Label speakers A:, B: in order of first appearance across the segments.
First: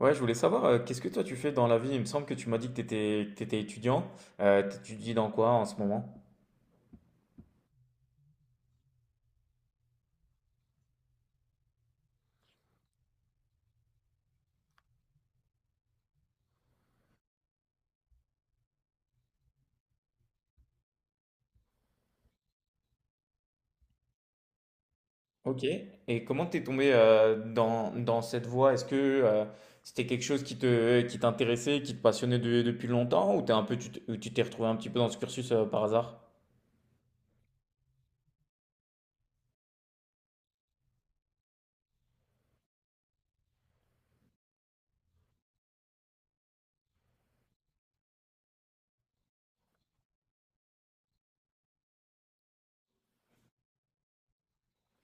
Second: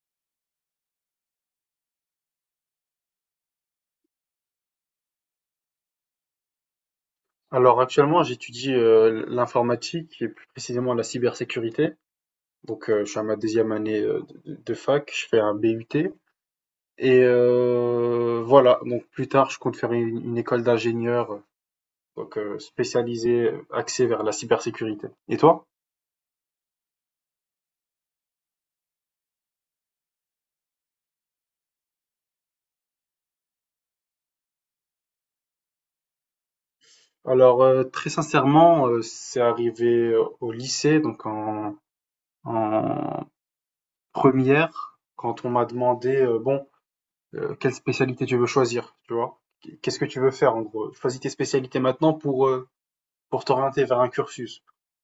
A: Ouais, je voulais savoir, qu'est-ce que toi tu fais dans la vie? Il me semble que tu m'as dit que tu étais, étudiant. T'étudies dans quoi en ce moment?
B: Alors actuellement, j'étudie l'informatique et plus précisément la cybersécurité. Donc je suis à ma deuxième année de fac, je fais un BUT. Et voilà, donc plus tard, je compte faire une école d'ingénieur donc spécialisée, axée vers la cybersécurité. Et
A: Ok.
B: toi?
A: Et comment t'es tombé dans cette voie? Est-ce que c'était quelque chose qui te, qui t'intéressait, qui te passionnait depuis longtemps, ou t'es un peu, ou tu t'es retrouvé un petit peu dans ce cursus par hasard?
B: Alors très sincèrement, c'est arrivé au lycée, donc en première, quand on m'a demandé, quelle spécialité tu veux choisir, tu vois. Qu'est-ce que tu veux faire en gros? Choisis tes spécialités maintenant pour t'orienter vers un cursus.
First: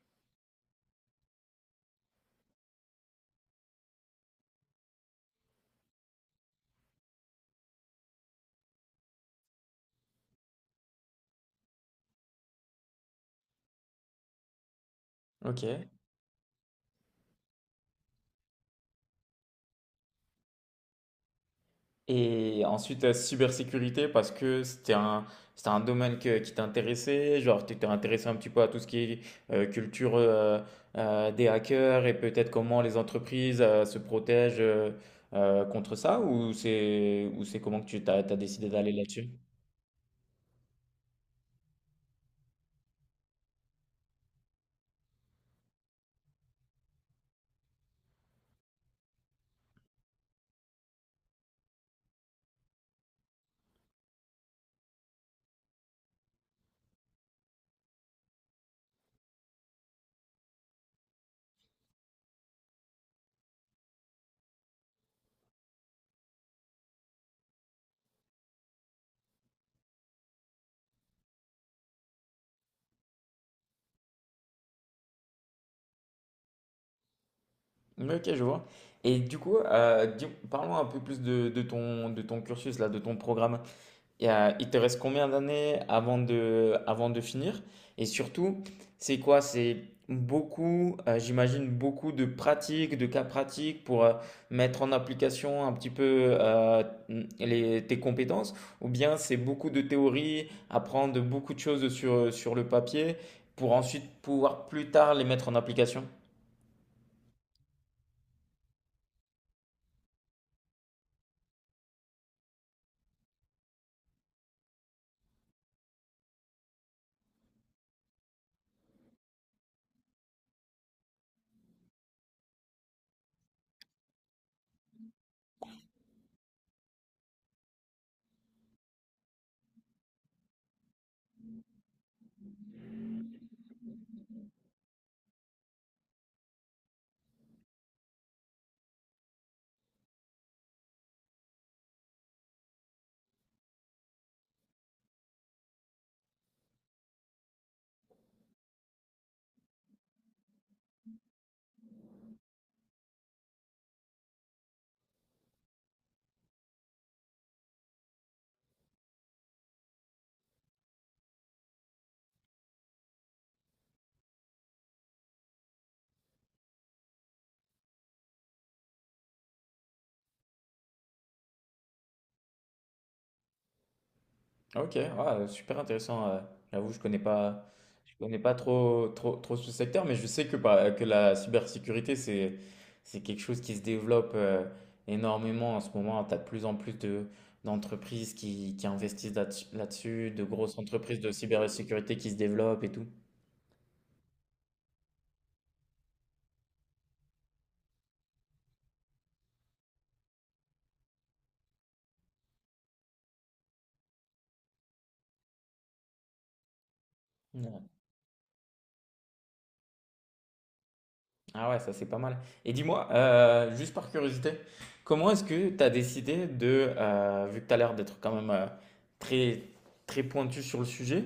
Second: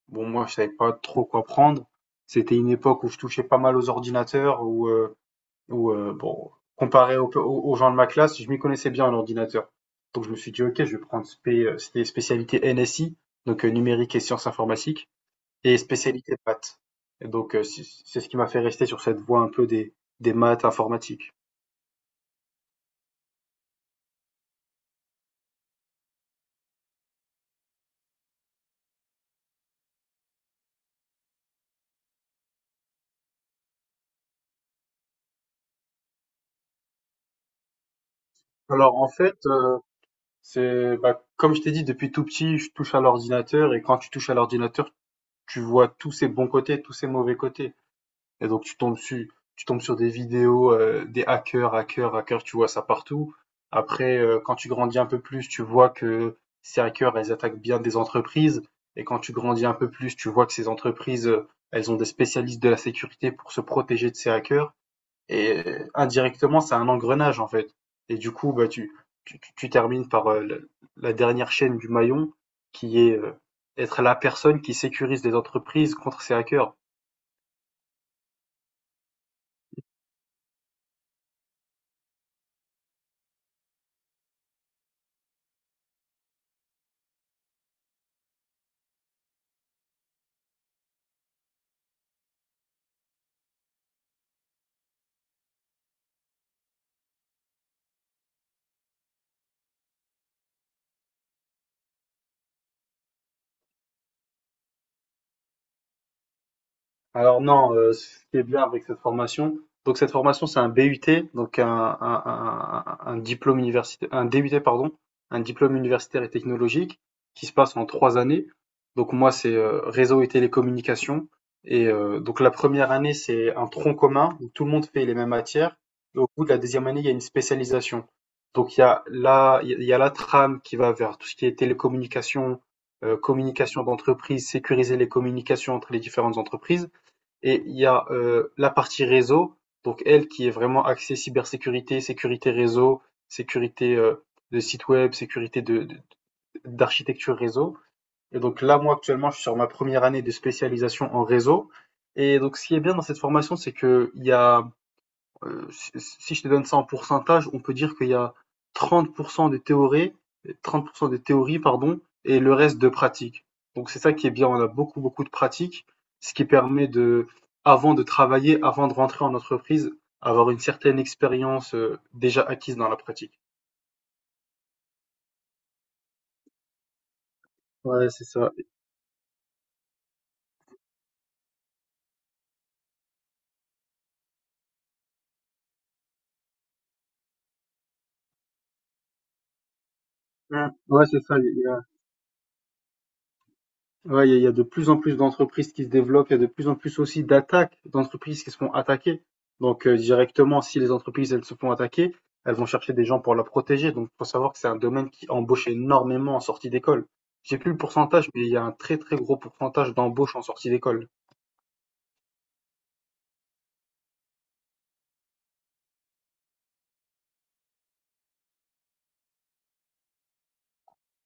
B: Bon, moi, je savais pas trop quoi prendre. C'était une époque où je touchais pas mal aux ordinateurs, où, où bon, comparé aux gens de ma classe, je m'y connaissais bien en ordinateur. Donc, je me suis dit, ok, je vais prendre c'était spécialité NSI, donc numérique et sciences informatiques, et
A: Ok.
B: spécialité maths. Et donc, c'est ce qui m'a fait rester sur cette voie un peu des maths informatiques.
A: Et ensuite, cybersécurité, parce que c'était un qui t'intéressait, genre tu étais intéressé un petit peu à tout ce qui est culture des hackers et peut-être comment les entreprises se protègent contre ça, ou c'est comment que t'as décidé d'aller
B: Alors, en
A: là-dessus?
B: fait, c'est bah, comme je t'ai dit, depuis tout petit, je touche à l'ordinateur et quand tu touches à l'ordinateur, tu vois tous ses bons côtés, tous ses mauvais côtés. Et donc tu tombes sur des vidéos, des hackers, tu vois ça partout. Après, quand tu grandis un peu plus, tu vois que ces hackers, elles attaquent bien des entreprises. Et quand tu grandis un peu plus, tu vois que ces entreprises, elles ont des spécialistes de la sécurité pour se protéger de ces hackers. Et indirectement, c'est un engrenage en fait. Et du coup, bah, tu termines par la dernière chaîne du maillon qui est être la personne qui sécurise les entreprises contre ces hackers.
A: Ok, je vois. Et du coup, parlons un peu plus de ton cursus, là, de ton programme. Et, il te reste combien d'années avant de finir? Et surtout, c'est quoi? C'est beaucoup, j'imagine, beaucoup de pratiques, de cas pratiques pour mettre en application un petit peu les, tes compétences, ou bien c'est beaucoup de théorie, apprendre beaucoup de choses sur, sur le papier pour ensuite pouvoir plus tard les mettre en application?
B: Alors non, ce qui est bien avec cette formation, donc cette formation, c'est un BUT, donc un diplôme universitaire, un DUT pardon, un diplôme universitaire et technologique qui se passe en 3 années. Donc moi, c'est, réseau et télécommunications et donc la première année, c'est un tronc commun où tout le monde fait les mêmes matières et au bout de la deuxième année, il y a une spécialisation. Donc il y a la trame qui va vers tout ce qui est télécommunications, communication d'entreprise, sécuriser les communications entre les différentes entreprises et il y a la partie réseau, donc elle qui est vraiment axée cybersécurité, sécurité réseau, sécurité de site web, sécurité d'architecture réseau. Et donc là, moi actuellement, je suis sur ma première année de spécialisation en réseau. Et donc ce qui est bien dans cette formation, c'est que il y a si je te donne ça en pourcentage, on peut dire qu'il y a 30% de théorie, 30% de théorie, pardon, et le reste de pratique. Donc c'est ça qui est bien, on a beaucoup, beaucoup de pratique, ce qui permet de, avant de travailler, avant de rentrer en entreprise, avoir une certaine expérience déjà acquise dans la pratique.
A: Ok, ouais, super intéressant. J'avoue,
B: Ouais,
A: je
B: c'est
A: connais
B: ça.
A: pas trop, trop, trop ce secteur, mais je sais que, bah, que la cybersécurité, c'est quelque chose qui se développe énormément en ce moment. Tu as de plus en plus de, d'entreprises qui investissent là là-dessus, de grosses
B: Ouais, c'est
A: entreprises de
B: ça.
A: cybersécurité qui se développent et tout.
B: Ouais, il y a de plus en plus d'entreprises qui se développent, il y a de plus en plus aussi d'attaques d'entreprises qui se font attaquer. Donc directement, si les entreprises elles se font attaquer, elles vont chercher des gens pour la protéger. Donc faut savoir que c'est un domaine qui embauche énormément en sortie d'école. J'ai plus le pourcentage, mais il y a un très très gros pourcentage d'embauche en sortie d'école.
A: Ah ouais, ça c'est pas mal. Et dis-moi, juste par curiosité, comment est-ce que tu as décidé de, vu que tu as l'air d'être quand même très, très pointu sur le sujet,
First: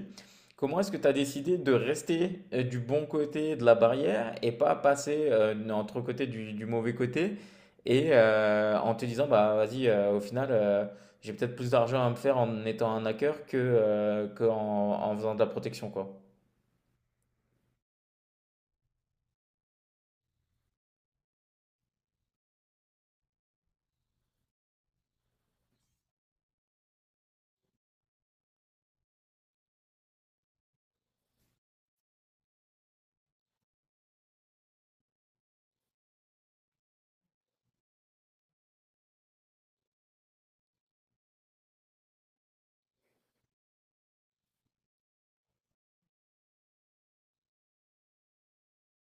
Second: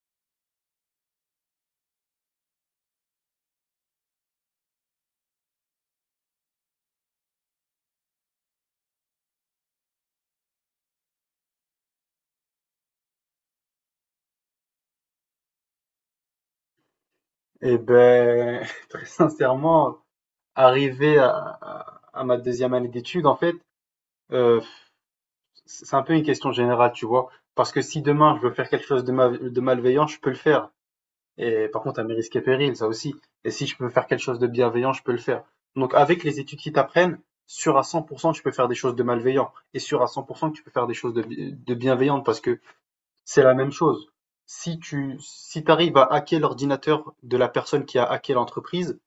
A: comment est-ce que tu as décidé de rester du bon côté de la barrière et pas passer entre côté du mauvais côté et en te disant, bah vas-y, au final, j'ai peut-être plus d'argent à me faire en étant un hacker que, qu'en en faisant de la protection, quoi.
B: Et ben très sincèrement, arrivé à ma deuxième année d'études, en fait, euh, c'est un peu une question générale, tu vois. Parce que si demain je veux faire quelque chose de, de malveillant, je peux le faire. Et par contre, à mes risques et périls, ça aussi. Et si je peux faire quelque chose de bienveillant, je peux le faire. Donc, avec les études qui t'apprennent, sûr à 100% que tu peux faire des choses de malveillant. Et sûr à 100% que tu peux faire des choses de bienveillantes parce que c'est la même chose. Si t'arrives à hacker l'ordinateur de la personne qui a hacké l'entreprise,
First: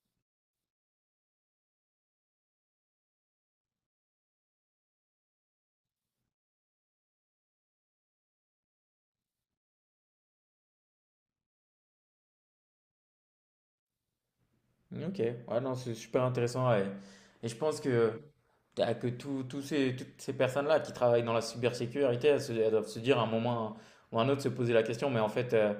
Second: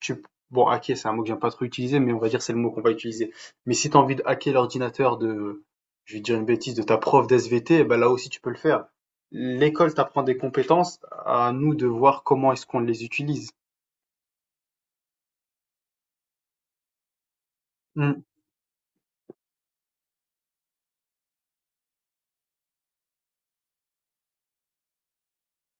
B: tu bon, hacker, c'est un mot que j'aime pas trop utiliser, mais on va dire c'est le mot qu'on va utiliser. Mais si tu as envie de hacker l'ordinateur de, je vais dire une bêtise, de ta prof d'SVT, eh ben là aussi tu peux le faire. L'école t'apprend des compétences, à nous de voir comment est-ce qu'on les utilise.
A: Ok, ouais, non, c'est super intéressant. Ouais. Et je pense que,
B: Mm.
A: que tous ces, toutes ces personnes-là qui travaillent dans la cybersécurité, elles, elles doivent se dire à un moment ou à un autre se poser la question, mais en fait,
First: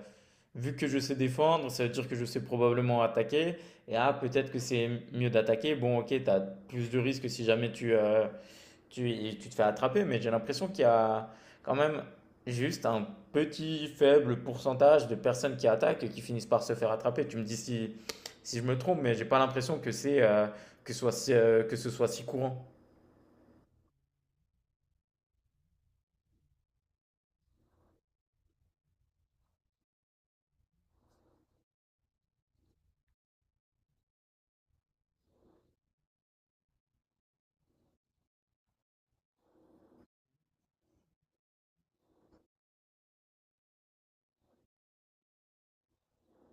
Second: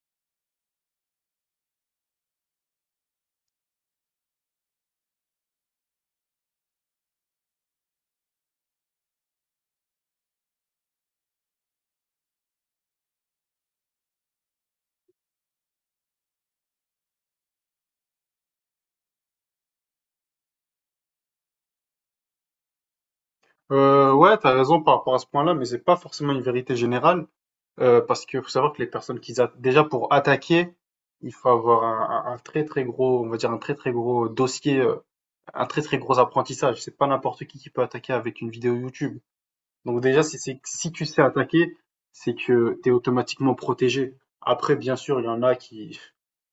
A: vu que je sais défendre, ça veut dire que je sais probablement attaquer. Et ah, peut-être que c'est mieux d'attaquer. Bon, ok, tu as plus de risques si jamais tu, tu, tu te fais attraper, mais j'ai l'impression qu'il y a quand même juste un petit faible pourcentage de personnes qui attaquent et qui finissent par se faire attraper. Tu me dis si, si je me trompe, mais j'ai pas l'impression que c'est que ce soit si, que ce soit si courant.
B: Ouais, t'as raison par rapport à ce point-là, mais c'est pas forcément une vérité générale. Parce que faut savoir que les personnes qu'ils attaquent, déjà pour attaquer, il faut avoir un très très gros, on va dire un très très gros dossier, un très très gros apprentissage. C'est pas n'importe qui peut attaquer avec une vidéo YouTube. Donc déjà, si tu sais attaquer, c'est que tu es automatiquement protégé. Après, bien sûr, il y en a qui,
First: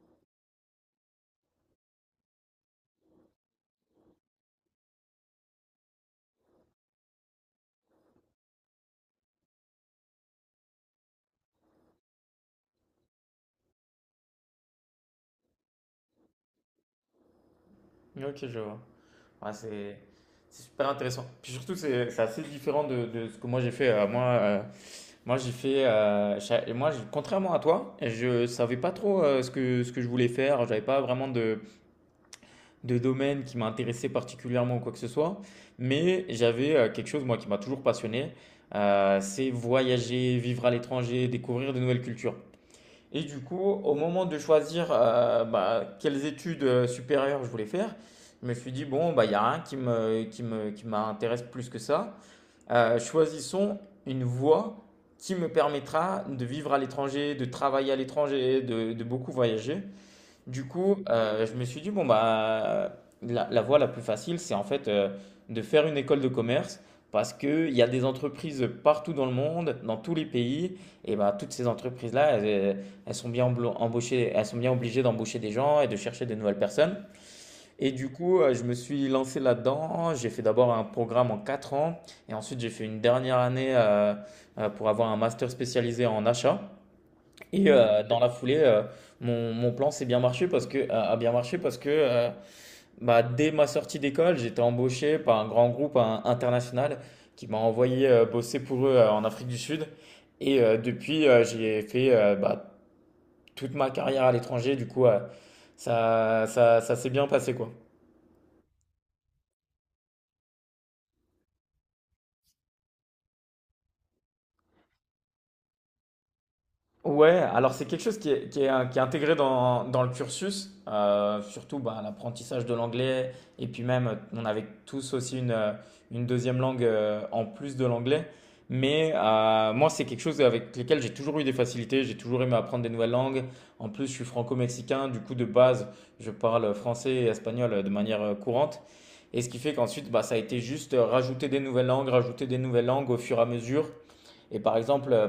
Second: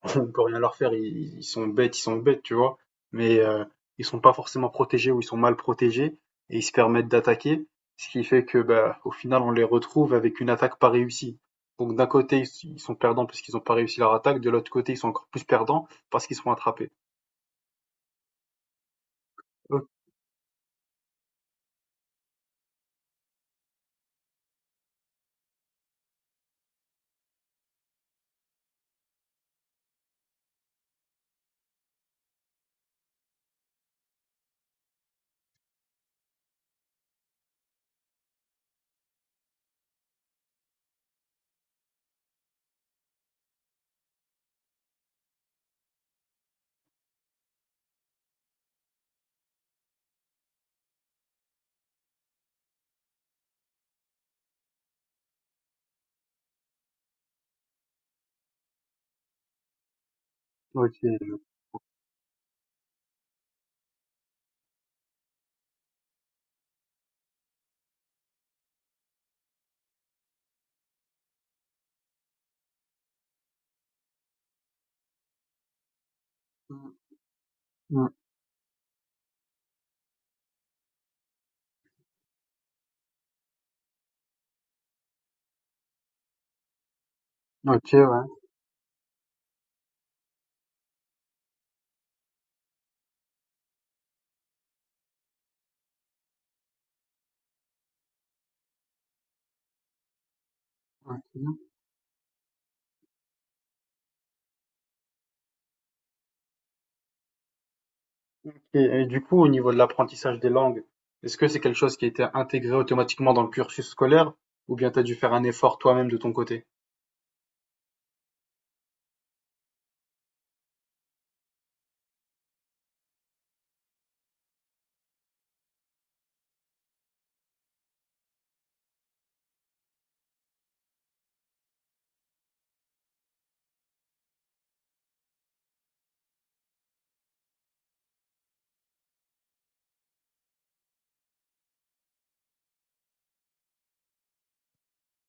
B: on peut rien leur faire, ils sont bêtes, tu vois. Mais ils sont pas forcément protégés ou ils sont mal protégés et ils se permettent d'attaquer, ce qui fait que, bah, au final, on les retrouve avec une attaque pas réussie. Donc d'un côté, ils sont perdants parce qu'ils n'ont pas réussi leur attaque, de l'autre côté, ils sont encore plus perdants parce qu'ils sont attrapés.
A: Ok, je vois. Ouais,
B: Ok,
A: c'est super intéressant. Puis surtout, c'est assez différent de ce que moi j'ai fait. Moi, moi j'ai fait. Et moi, contrairement à toi, je savais pas trop ce que je voulais faire. J'avais pas vraiment de domaine qui m'intéressait particulièrement ou quoi que ce soit, mais j'avais quelque chose, moi, qui m'a toujours passionné, c'est voyager, vivre à l'étranger, découvrir de nouvelles cultures. Et du coup, au moment de choisir bah, quelles études supérieures je voulais faire, je me suis dit, bon, bah, il y a rien qui me, qui me, qui m'intéresse plus que ça. Choisissons une voie qui me permettra de vivre à l'étranger, de travailler à l'étranger, de beaucoup voyager. Du coup,
B: ok.
A: je me suis dit, bon, bah, la voie la plus facile, c'est en fait de faire une école de commerce parce qu'il y a des entreprises partout dans le monde, dans tous les pays, et bah, toutes ces entreprises-là, elles, elles sont bien embauchées, elles sont bien obligées d'embaucher des gens et de chercher de nouvelles
B: Mm,
A: personnes. Et du
B: mm,
A: coup, je me suis lancé là-dedans. J'ai fait d'abord un programme en 4 ans, et ensuite j'ai fait une dernière année pour avoir un master spécialisé en achat. Et
B: ok,
A: dans
B: ouais.
A: la foulée, mon, mon plan s'est bien marché parce que, a a bien marché parce que bah, dès ma sortie d'école, j'étais embauché par un grand groupe hein, international qui m'a envoyé bosser pour eux en Afrique du Sud. Et depuis,
B: Ok.
A: j'ai fait bah, toute ma carrière à l'étranger. Du coup, ça, ça, ça s'est bien passé, quoi.
B: Et du coup, au niveau de l'apprentissage des langues, est-ce que c'est quelque chose qui a été intégré automatiquement dans le cursus scolaire ou bien tu as dû faire un effort toi-même de ton côté?
A: Ouais, alors c'est quelque chose qui est, qui est intégré dans, dans le cursus, surtout bah, l'apprentissage de l'anglais, et puis même on avait tous aussi une deuxième langue en plus de l'anglais, mais moi c'est quelque chose avec lequel j'ai toujours eu des facilités, j'ai toujours aimé apprendre des nouvelles langues, en plus je suis franco-mexicain, du coup de base je parle français et espagnol de manière courante, et ce qui fait qu'ensuite bah, ça a été juste rajouter des nouvelles langues, rajouter des nouvelles langues au fur et à mesure, et par exemple...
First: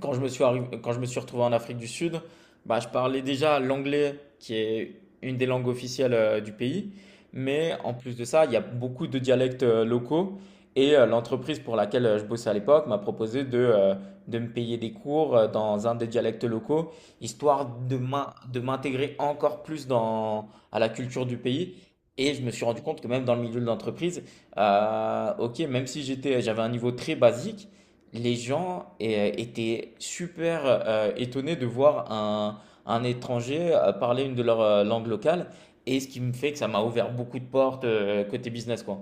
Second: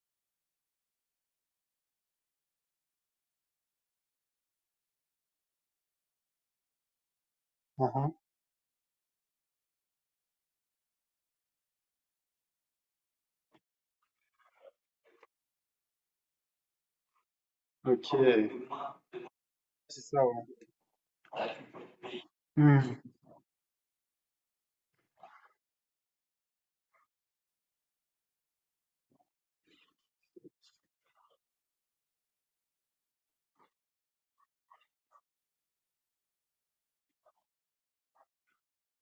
A: quand je me suis quand je me suis retrouvé en Afrique du Sud, bah, je parlais déjà l'anglais qui est une des langues officielles du pays, mais en
B: Mhm.
A: plus de ça, il y a beaucoup de dialectes locaux et l'entreprise pour laquelle je bossais à l'époque m'a proposé de me payer des cours dans un des dialectes locaux, histoire de
B: Ok,
A: de m'intégrer encore plus
B: c'est ça,
A: dans
B: ouais.
A: à la culture du pays. Et je me suis rendu
B: Hmm.
A: compte que même dans le milieu de l'entreprise, ok, même si j'étais, j'avais un niveau très basique, les gens étaient super étonnés de voir un étranger parler une de leurs langues locales. Et ce qui me fait que ça m'a ouvert beaucoup de portes côté business, quoi.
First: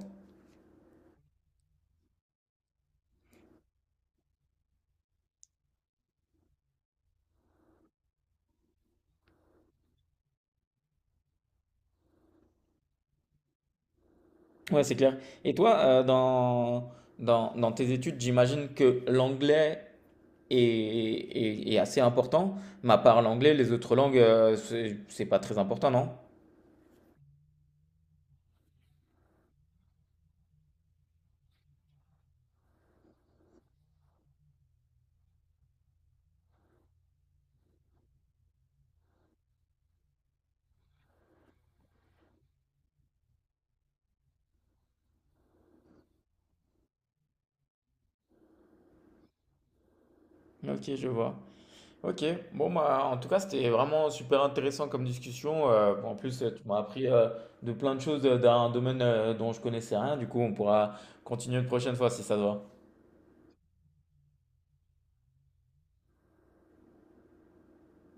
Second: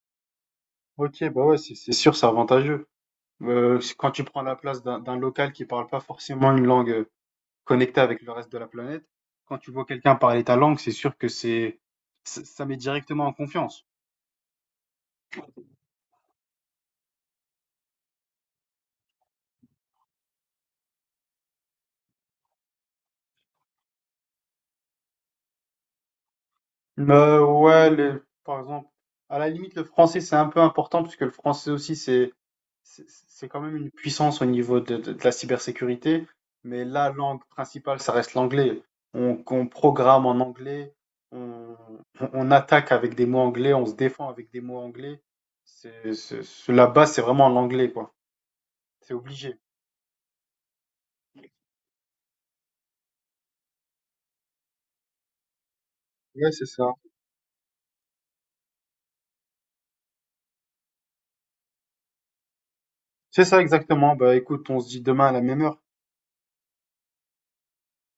B: Ok, bah ouais, c'est sûr, c'est avantageux. Quand tu prends la place d'un local qui parle pas forcément une langue connectée avec le reste de la planète, quand tu vois quelqu'un parler ta langue, c'est sûr que c'est ça ça met directement en confiance.
A: Ouais, c'est clair. Et toi, dans, dans, dans tes études, j'imagine que l'anglais est, est assez important, mais à part l'anglais, les autres langues, c'est pas très important, non?
B: Ouais, par exemple, à la limite, le français, c'est un peu important puisque le français aussi, c'est c'est quand même une puissance au niveau de la cybersécurité, mais la langue principale, ça reste l'anglais. On programme en anglais, on, on attaque avec des mots anglais, on se défend avec des mots anglais. La base, c'est vraiment l'anglais, quoi. C'est obligé.
A: Ok, je vois. Ok, bon bah en tout cas c'était vraiment super intéressant comme discussion. En plus
B: Ouais,
A: tu
B: c'est
A: m'as
B: ça.
A: appris de plein de choses d'un domaine dont je connaissais rien. Du coup on pourra continuer une prochaine fois si ça te va.
B: C'est ça exactement. Bah écoute, on se dit demain à la même heure.